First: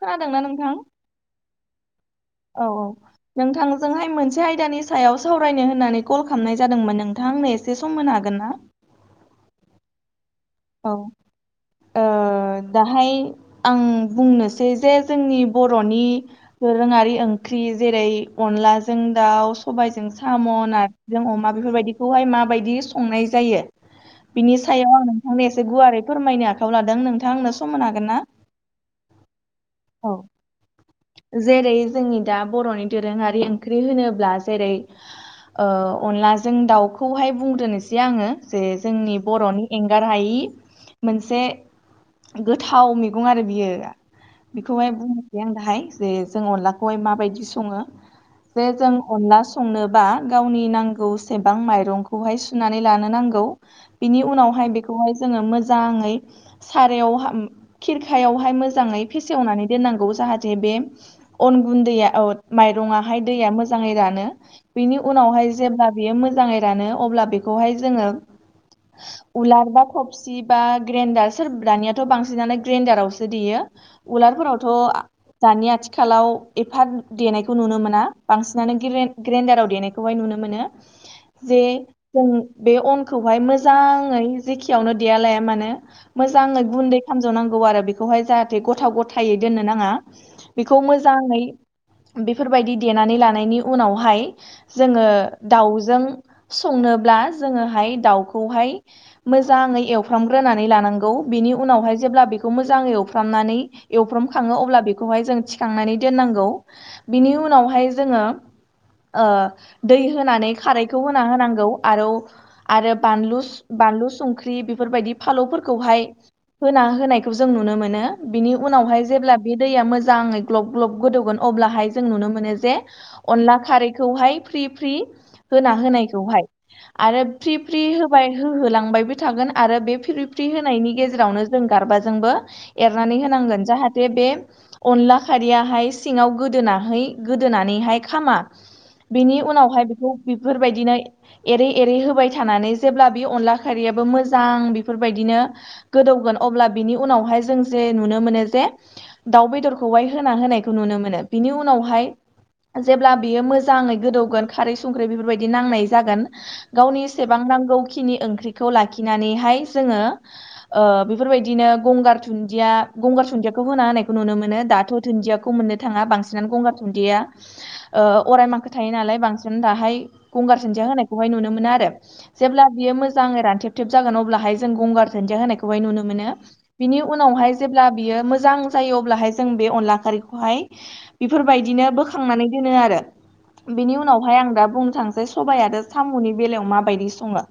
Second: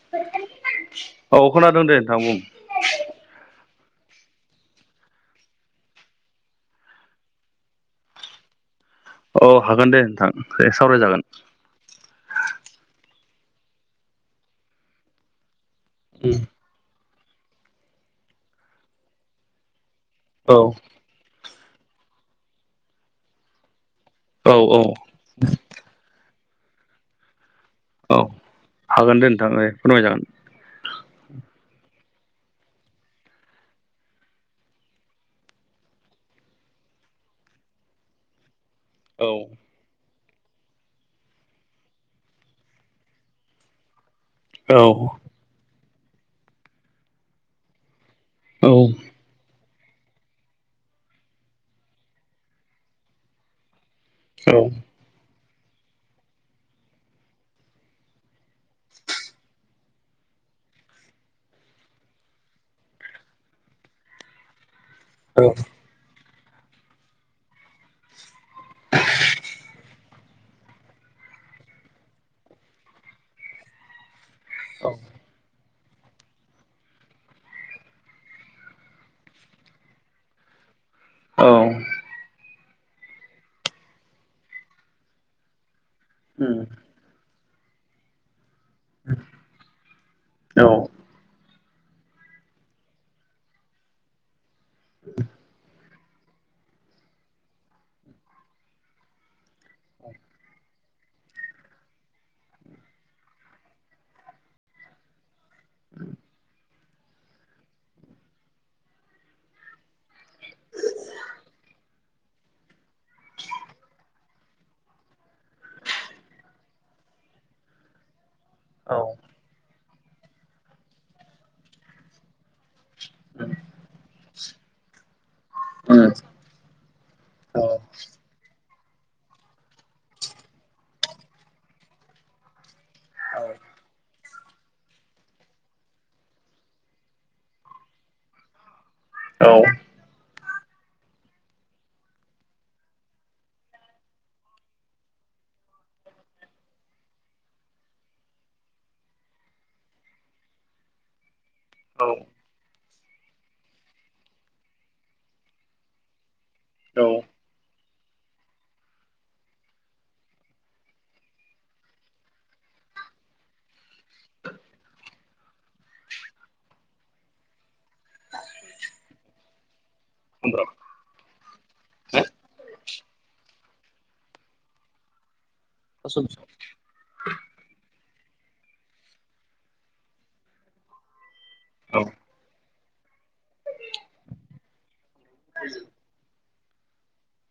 खोनादोंना नोंथां? औ खोनादों दे नोंथां बुं। औ नोंथांजोंहाय मोनसे आयदानि सायाव सावरायनो होननानै कल खालामनाय जादोंमोन नोंथां आंनो एसे सम होनो हागोन ना औ हागोन दे नोंथां ए सावरायजागोन औ दाहाय आं बुंनोसै जे जोंनि बर'नि दोरोङारि ओंख्रि जेरै अनलाजों दाउ सबायाइजों साम' औ आरो। जों अमा बेफोरबायदिखौहाय माबायदि संनाय जायो औ बिनि औ सायाव आं आंनो एसे गुवारै फोरमायनो आखायाव लादों नोंथांआ आंनो समनो हागोन औ ना हागोन दे नोंथां दे औ फोरमायजागोन जेरै जोंनि दा बर'नि दोरोङारि ओंख्रि होनोब्ला जेरै औ अनला जों दाउखौहाय बुंद्रोनोसै आङो जे जोंनि औ बर'नि एंगार हायि मोनसे गोथाव मैगं आरो बियो औ बेखौहाय बुंनोसै आं दाहाय जे जों अनलाखौहाय माबायदि सङो जे औ जों अनला संनोबा गावनि नांगौ सेबां माइरंखौहाय सुनानै लानो नांगौ बिनि उनावहाय बेखौहाय जोङो मोजाङै सारायाव खिरखायावहाय मोजाङै फेसेवनानै दोननांगौ जाहाथे बे अन गुन्दैया माइरंआहाय दैया मोजाङै रानो बिनि औ उनावहाय जेब्ला बियो मोजाङै रानो अब्ला बेखौहाय जोङो [unintelligible] [unintelligible] बा ग्रेन्डार सोरब दानियाथ' बांसिनानो ग्रेन्डारावसो देयो उलारफोरावथ' दानि आथिखालाव एफा देनायखौ नुनो मोना बांसिनानो गेरेन ग्रेडाराव देनायखौहाय नुनो मोनो [inaudible] जे जों बे अनखौहाय मोजाङै जेखियावनो देया लाया मानो उम मोजाङै गुन्दै खालामज'नांगौ आरो बेखौहाय जाहाथे गथाव गथायै दोननो नाङा औ बेखौ मोज मोजाङै बेफोरबायदि देनानै लानायनि उनावहाय जोङो दाउजों संनोब्ला जोङोहाय दाउखौहाय मोजाङै एवफ्रामग्रोनानै लानांगौ बिनि उनावहाय जेब्ला बेखौ मोजाङै एवफ्रामनानै एवफ्रम खाङो अब्ला बेखौहाय जों थिखांनानै दोननांगौ बिनि उनावहाय जोङो औ दै होनानै खारैखौ होना होनांगौ आरो आरो बानलु बानलु संख्रि बेफोरबायदि फालौफोरखौहाय होना होनायखौ जों नुनो मोनो बिनि उनावहाय जेब्ला बे दैया मोजाङै ग्लब ग्लब गोदौगोन अब्लाहाय जों नुनो मोनो जे अनला खारैखौहाय फ्रि फ्रि होना औ उम औ होनायखौहाय आरो फ्रि औ फ्रि होबाय होहोलांबाय बि थागोन आरो बे फ होनायनि गेजेरावनो जों गारबाजोंबो एरना नांगोन जाहाथे बे अनला खारियाहाय सिङाव गोदोनाहै गोदोनानैहाय खामा बेनि औ औ हो औ उनावहाय बेखौ बेफोरबायदिनो एरै एरै होबाय थानानै जेब्ला बे अनला खारियाबो मोजां बेफोरबायदिनो गोदौगोन अब्ला बिनि उनावहाय जों जे नुनो मोनो जे दाउ बेदरखौहाय होना होनायखौ नुनो मोनो बिनि उनावहाय जेब्ला बियो मोजाङै गोदौगोन खारै संख्रै बेफोरबायदि नांनाय जागोन औ गावनि उम औ सेसेबां नांगौखिनि ओंख्रिखौ लाखिनानैहाय जोङो ओ बेफोरबायदिनो गंगार थुन्दिया गंगार सुनन्दियाखौ होना होनायखौ नुनो मोनो दाथ' दुन्दियाखौ मोननो थाङा बांसिनानो गंगार थुन्दिया ओ अरायमाखो थायो नालाय बांसिन दाहाय औ गंगारसुनजिया होनाय खौहाय नुनो मोनो आरो जेब्ला बियो मोजा रानथेब थेब जागोन गंगारदुन्दिया होनायखौ खोहाय नुनो औ मोन बिनि उनावहाय जेब्ला बियो मोजां जायो अब्लाहाय जों बे अनला खारैखौहाय बेफोरबायदिनो बोखांनानै दोनो आरो बिनि उनावहाय आं दा बुंनो थांसै सबाय आरो साम'नि बेलायाव माबायदि सङो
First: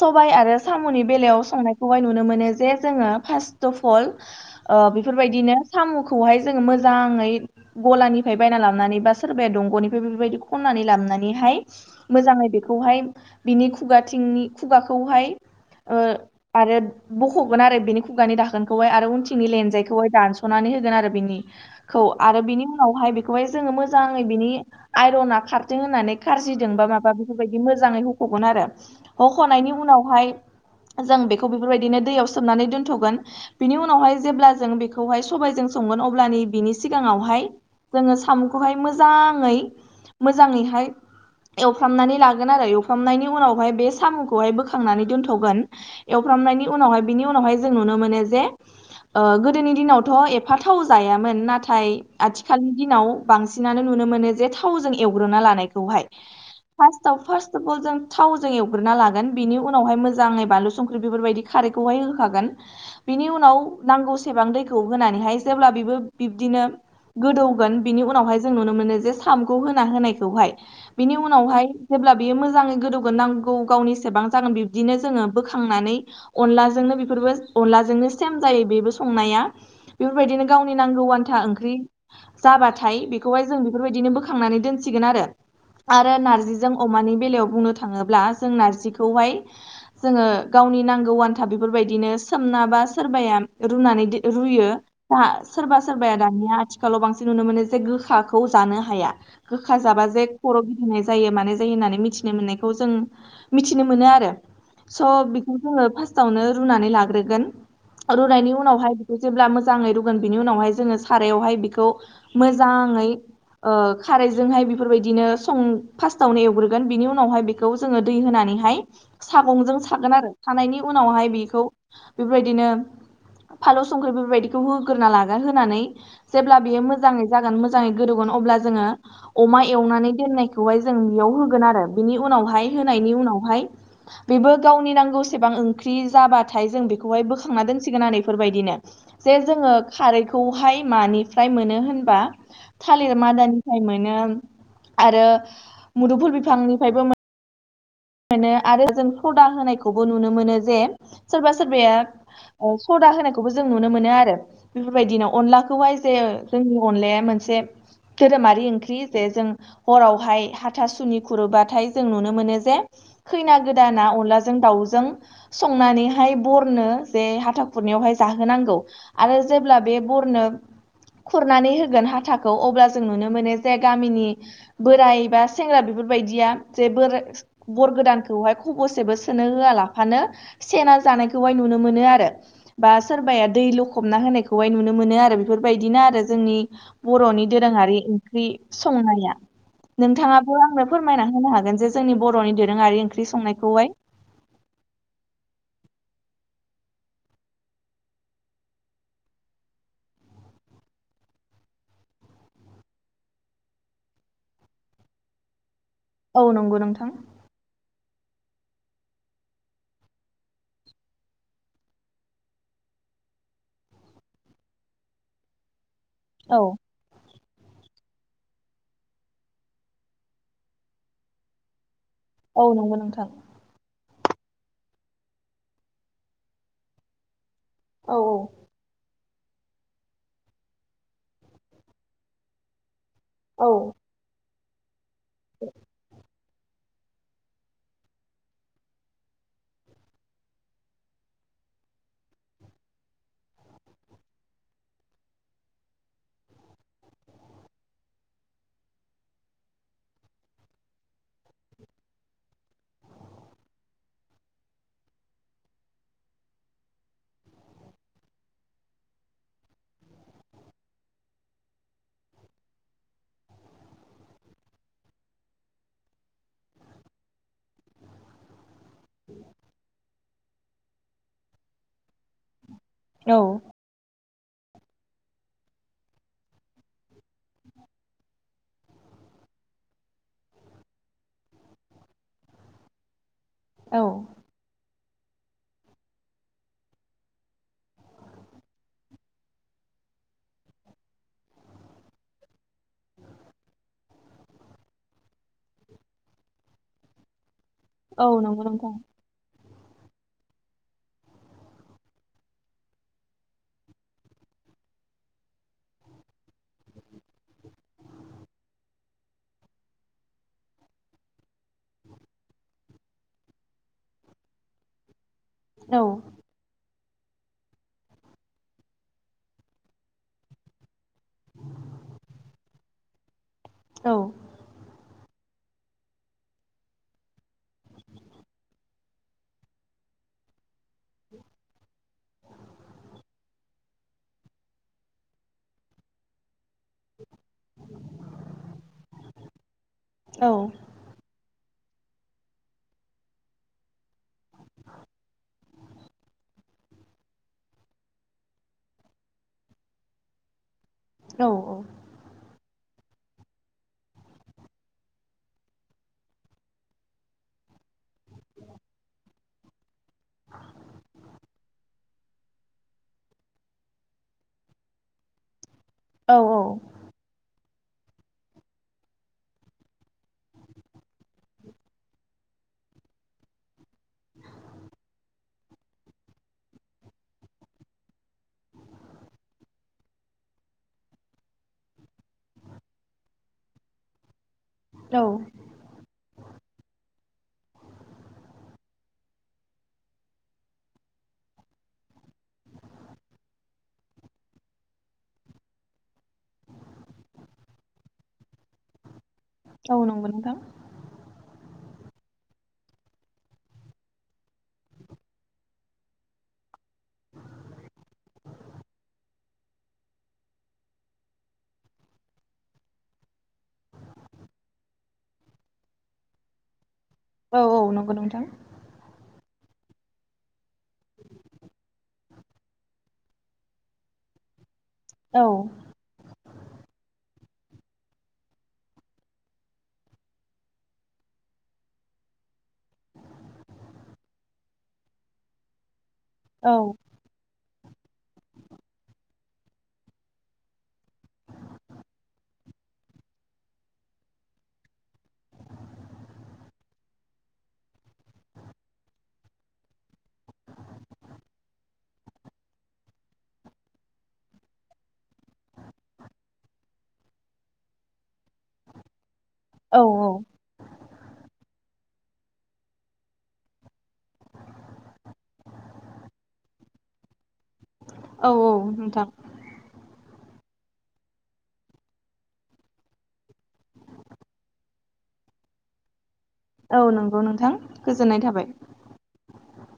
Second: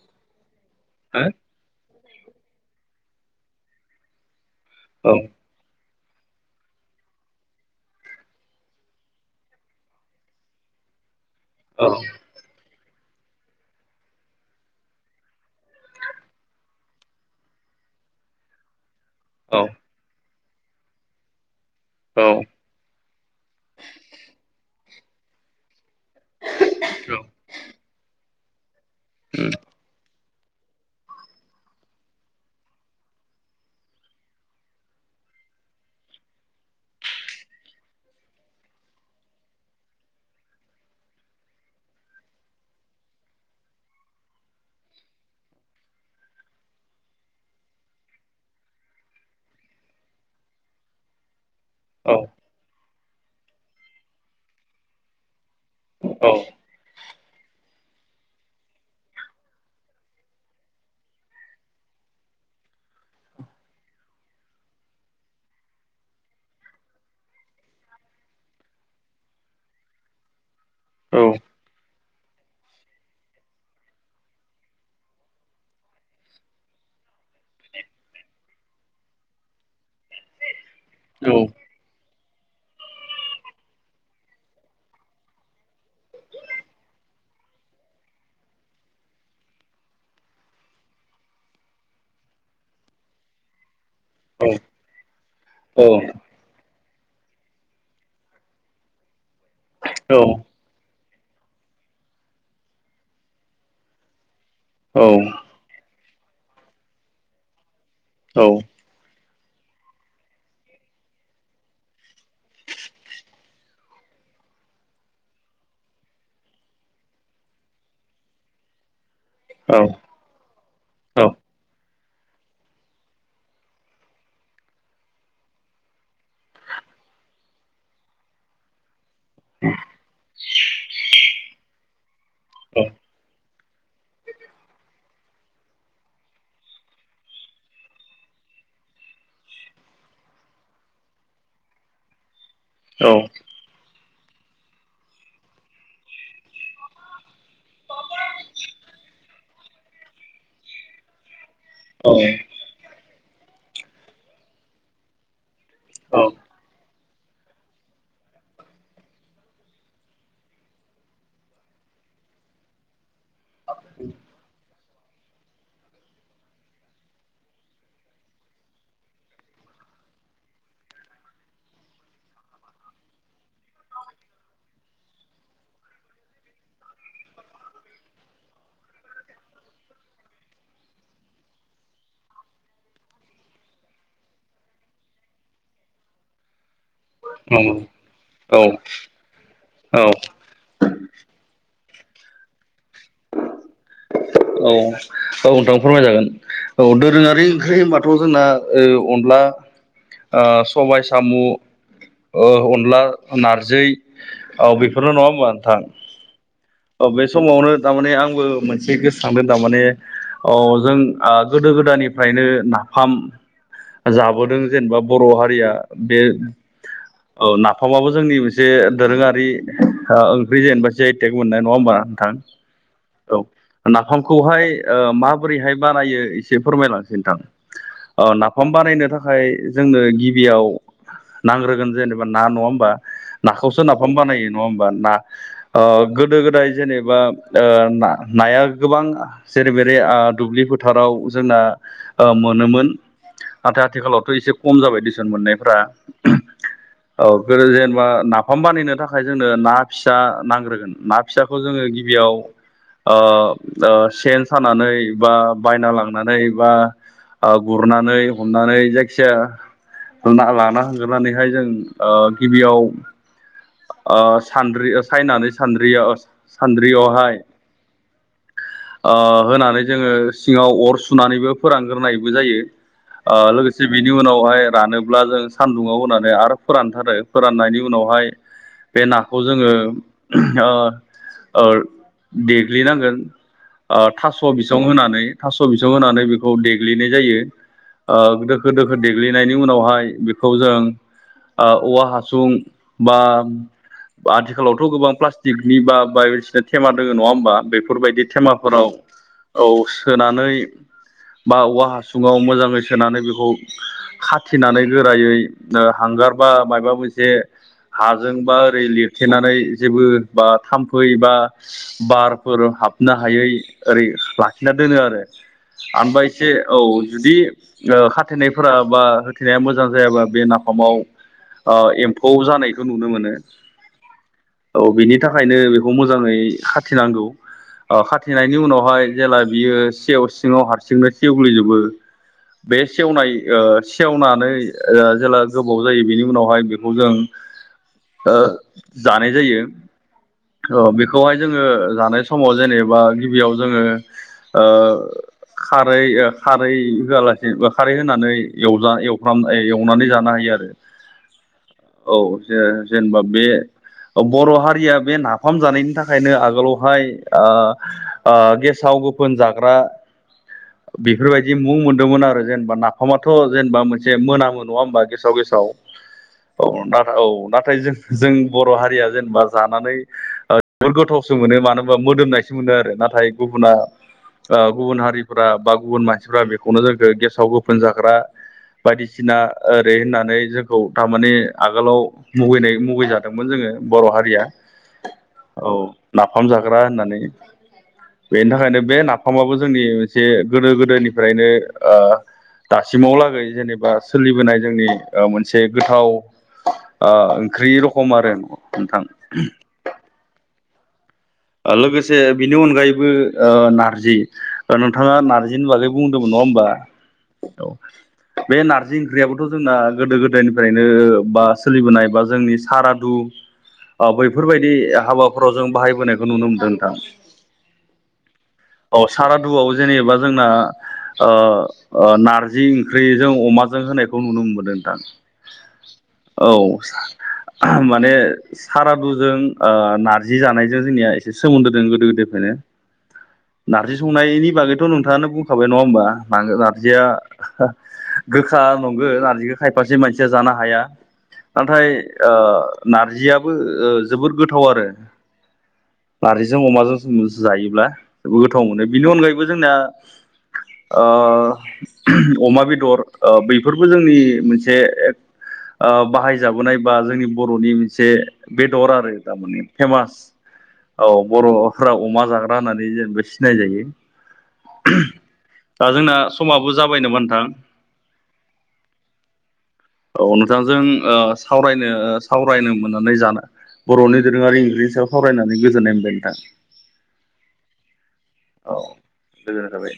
सबाय आरो साम'नि बेलायाव संनायखौहाय नुनो मोनो जे जोङो फार्स्ट अफ अल ओ बेफोरबायदिनो साम'खौहाय जोङो मोजाङै गलानिफ्राय बायना लाबनानै बा सोरबाया दंग'निफ्राय बेफोरबायदि खननानै लाबोनानैहाय औ मोजाङै बेखौहाय बिनि खुगाथिंनि खुगाखौहाय ओ आरो बख'गोन आरो बेनि खुगानि दाखोनखौहाय उनथिंनि लेनजायखौहाइ दानसनानै होगोन आरो बिनि खौ आरो बिनि उनावहाय खौहाय जोङो मोजाङै बिनि आइरना खारथों होननानै खारजिदों बा माबा बेफोरबायदि मोजाङै हगोन आरो हखनायनि उनावहाय जों बेखौ बेफोरबायदिनो दैयाव सोमनानै दोन्थ'गोन बिनि उनावहाय जेब्ला जों बेखौहाय सबायजों संगोन अब्लानि बिनि सिगाङावहाय जोङो साम'खौहाय मोजाङै मोजाङैहाय एवफ्रामनानै लागोन आरो एवफ्रामनायनि उनावहाय बे साम'खौहाय बोखांनानै दोनथ'गोन एवफ्रामनायनि उनावहाय बिनि उनावहाय जों नुनो मोनो जे ओ गोदोनि दिनावथ' एफ थाव जायामोन नाथाय आथि खालनि दिनाव बांसिनानो नुनो मोनो जे थावजों एवग्रोना लानायखौहाय फार्स्टआव फार्स्ट अफ अल जों थावजों एवग्रोना लागोन बिनि उनावहाय मोजाङै बानलु संख्रि बेफोरबायदि खारैखौहाय होखागोन बिनि उन नाव नांगौसेबां दैखौ होनानैहाय जेब्ला बेबो बिब्दिनो गोदौगोन बिनि उनावहाय जों नुनो मोनो जे सामखौ होना होनायखौहाय बिनि उनावहाय जेब्ला बियो मोजाङै गोदौगोरोनांगौ गावनिसेबां जागोन बिब्दिनो जोङो बोखांनानै अनलाजोंनो बेफोरबो अनलाजोंनो सेम जायो बेबो संनाया बेफोरबायदिनो गावनि नांगौ आन्था ओंख्रि जाबाथाय बेखौहाय जों बेफोरबायदिनो बोखांनानै दोनसिगोन आरो आरो नार्जिजों अमानि बेलायाव बुंनो थाङोब्ला जों नारजिखौहाय जोङो गावनि नांगौ आन्था बेफोरबायदिनो सोमना बा सोरबाया रुनानै रुयो सोरबा सोरबाया दानिया आथि खालाव बांसिन नुनो मोनो जे गोखाखौ जानो हाया गोखा जाबा जे खर' नाय जायो मानाय जायो होननानै मिथिनो मोननायखौ जों मिथिनो मोनो आरो स खौ जोङो फार्स्टावनो रुनानै लाग्रोगोन रुनायनि उनावहाय जेब्ला मोजाङै रुगोन बिनि उनावहाय जोङो सारायावहाय बेखौ मोजाङै खारैजोंहाय बेफोरबायदिनो सं फास्स्टावनो एवग्रोगोन बिनि उनावहाय जनि उनावह बिदिनो फालौ संख्रि बेबायदिखौ होग्रोना लागोन होनानै जेब्ला बियो मोजाङै जागोन मोजाङै गोदौगोन अब्ला जोङो अमा एवनानै दोननायखौहाय जों बेयाव होगोन आरो बिनि उनावहाय औ होनायनि उनावहाय बेबो गावनि नांगौसेबां ओंख्रि जाबाथाय जों बे बेखौहाय बोखांना दोनसिगोन आ न बेफोरबायदिनो जे जोङो खारैखौहाय मानिफ्राय मोनो होनबा औ थालिर मादानिफ्राय मोनो आरो मुदुफुर बिफांनिफ्रायबो मोनो मोनो आरो जों सदा होनायखौबो नुनो मोनो जे सोरबा सोरबाया औ सदा होनायखौबो जों नुनो मोनो आरो बेफोरबायदिनो अनलाखौहाय जे जोंनि अनलाया मोनसे दोरोमारि ओंख्रि जे जों हरावहाय हाथासुनि खुरोबाथाय जों नुनो मोनो जे खैना गोदाना अनलाजों दाउजों संनानैहाय बरनो जे हाथा खुरनायावहाय जाहोनांगौ। आरो जेब्ला बे बरनो खुरनानै होगोन हाथाखौ अब्ला जों नुनो मोनो जे गामिनि बोराइ बा सेंग्रा बेफोरबायदिया जे बोर बर गोदानखौहाय खबरसेबो सोनो होआलाफानो सेना जानायखौहाय नुनो मोनो आरो। बा सोरबाया दै लखबना होनायखौहाय नुनो मोनो आरो बेफोरबायदिनो आरो जोंनि बर'नि दोरोङारि ओंख्रि औ संनाया औ नोंथाङा बेखौ आंनो फोरमायना होनो हागोन जे जोंनि बर'नि दोरोङारि ओंख्रि संनायखौहाय। औ। औ नोंथां फोरमायजागोन औ दोरोङारि ओंख्रि होनबाथ' जोंना ओ अनला सबाय सामु अनला नारजि औ बेफोरल' नङा होमबा नोंथां? औ नंगौ। अ नोंथां बे समावनो तारमाने आंबो मोनसे गोसोखांदों तारमाने अ जों गोदो गोदायनिफ्रायनो नाफाम जाबोदों जेनेबा बर' हारिया बे औ नाफामाबो जोंनि मोनसे दोरोङारि ओंख्रि जेनेबा जि आइ तेग। मोननाय नङा होमबा नोंथां? औ नंगौ नोंथां। औ नाफामखौहाय ओ माबोरैहाय बानायो एसे फोरमायलांसै नोंथां। औ अ नाफाम बानायनो थाखाय जोंनो गिबियाव नांग्रोगोन जेनेबा ना नङा होमबा? औ नाखौसो नाफाम बानायो नङा होमबा ना ओ गो गोदो गोदाय जेनेबा ओ ना-नाया गोबां जेरै मेरे दुब्लि फोथाराव जोंना ओ मोनोमोन। नाथाय आथिखालावथ' एसे खम जाबाय देसन मोननायफ्रा। औ गोदो जेनेबा नाफाम बानायनो थाखाय जोंनो ना फिसा नांग्रोगोन ना फिसाखौ जोङो गिबियाव ओ ओ सेन सानानै बा बायना लांनानै बा ओ गुरनानै हमनानै जायखिजाया ना लाना हांग्रनानैहाय जों ओ गिबियाव ओ सानद्रि सायनानै सानद्रियाव सानद्रियावहाय ओ होनानै जोङो सिङाव अर सुनानैबो फोरानग्रोनायबो जायो। अ औ लोगोसे सि बिनि उनावहाय रानोब्ला जों सान्दुङाव होनानै आरो फोरानथारो फोराननायनि उनावहाय बे नाखौ जोङो ओ ओ देग्लिनांगोन। ओ थास' औ बिसं होनानै थास' बिसं होनानै बेखौ देग्लिनाय जायो। ओ दोखो दोखो देग्लिनायनि उनावहाय बेखौ जों ओ औवा हासुं बा आथिखालावथ' गोबां प्लास्टिकनि बा बायदिसिना थेमा दोङो नङा होमबा बे फोरबायदि औ नंगौ थेमाफोराव नोंथां औ सोनानै बा औवा हासुङाव मोजाङै सोनानै बेखौ खाथेनानै गोरायै हांगार बा मायबा मोनसे हाजों बा ओरै लिरथेनानै जेबो बा थाम्फै बा बारफोर हाबनो हायै ओरै लाखिना दोनो आरो औ ओमफाय एसे औ जुदि ओ खाथेनायफोरा बा होथेनाया मोजां जायाबा बे नाफामाव ओ एम्फौ जानायखौ नुनो मोनो। औ। औ बिनि थाखायनो बेखौ मोजाङै खाथिनांगौ ओ खाथेनायनि उनावहाय जेला बियो सेव सिङाव हारसिंनो सेव्ललिजोबो बे सेवनाय ओ सेवनानै जेला गोबाव जायो बेनि उनावहाय बेखौ जों ओ जानाय जायो। औ बेखौहाय जोङो जानाय समाव जेनेबा गिबियाव जोङो ओ खारै ओ खारै होआलासेनोबा खारै होनानै एवना एवफ्राम एवनानै जानो हायो आरो। [inaudible] औ औ औ जे जेनेबा बे बर' हारिया बे नाफाम जानायनि थाखायनो आगोलावहाय ओ ओ गेसाव गोफोन जाग्रा बेफोरबायदि मुं मोनदोंमोन आरो जेनेबा नाफामाथ' जेनेबा मोनसे मोनामो नङा होमबा गेसाव गेसाव औ नोंथां औ नाथाय जों जों बर' हारिया जेनेबा जानानै ओ जोबोर गोथावसो मोनो मानो होनबा मोदोमनाय थिग मोनो आरो नाथाय गुबुना ओ गुबुन हारिफ्रा बा गुबुन मानसिफ्रा बेखौनो जोंखौ गेसाव गोफोन जाग्रा बायदिसिना ओरै होननानै जोंखौ थारमाने आ गोलाव मुगैनाय मुगैजादोंमोन जोङो बर' हारिया औ औ नाफाम जाग्रा होननानै। बेनि थाखायनो बे नाफामाबो जोंनि मोनसे गोदो गोदोनिफ्रायनो ओ दासिमाव लागै जेनेबा सोलिबोनाय जोंनि ओ मोनसे गोथाव ओ ओंख्रि रखम आरो नोंथां औ नांगै नोंथां लोगोसे बिनि अनगायैबो ओ नारजि नोंथाङा नारजिनि बागै बुंदोंमोन नङा होमबा औ बे नारजि ओंख्रियाबोथ' जोंना गोदो गोदायनिफ्रायनो बा सोलिबोनाय बा जोंनि सारा दु ओ बैफोरबायदि हाबाफोराव जों बाहायबोनायखौ नुनो मोनदों नोंथां। औ औ नंगौ नोंथां औ सारादुआव जेनेबा जोंना ओ ओ नारजि ओंख्रिजों अमाजों होनायखौ नुनो मोनबोदों नोंथां। औ औ माने सारादुजों ओ नारजि जानायजों जोंनिया एसे सोमोन्दो दं गोदो गोदोफ्रायनो। नारजि संनायनि बागैथ' नोंथाङानो बुंखाबाय नङा होमबा औ नार-नारजिया गोखा नंगो नारजिखौ खायफासे मानसिया जानो हाया। नाथाय ओ नारजियाबो ओ जोबोर गोथाव आरो नारजिजों अमाजों जों जायोब्ला जेबो गोथाव मोनो बिनि अनगायैबो जोंनिया ओ अमा बेदर बैफोरबो जोंनि मोनसे ओ बाहायजाबोनाय बा जोंनि बर'नि मोनसे बेदर आरो थारमाने औ फेमास औ औ बर'फोरा अमा जाग्रा होननानै जेनेबा सिनाय जायो। दा जोंना समाबो जाबायनो नामा नोंथां? औ औ नोंथां औ नोंथांजों ओ सावरायनो सावरायनो मोननानै जाना बर'नि दोरोंङारि ओंख्रिनि सायाव सावरायनानै गोजोननाय मोनबाय नोंथां। औ नंगौ नोंथां गोजोननाय थाबाय। गोजोन थाबाय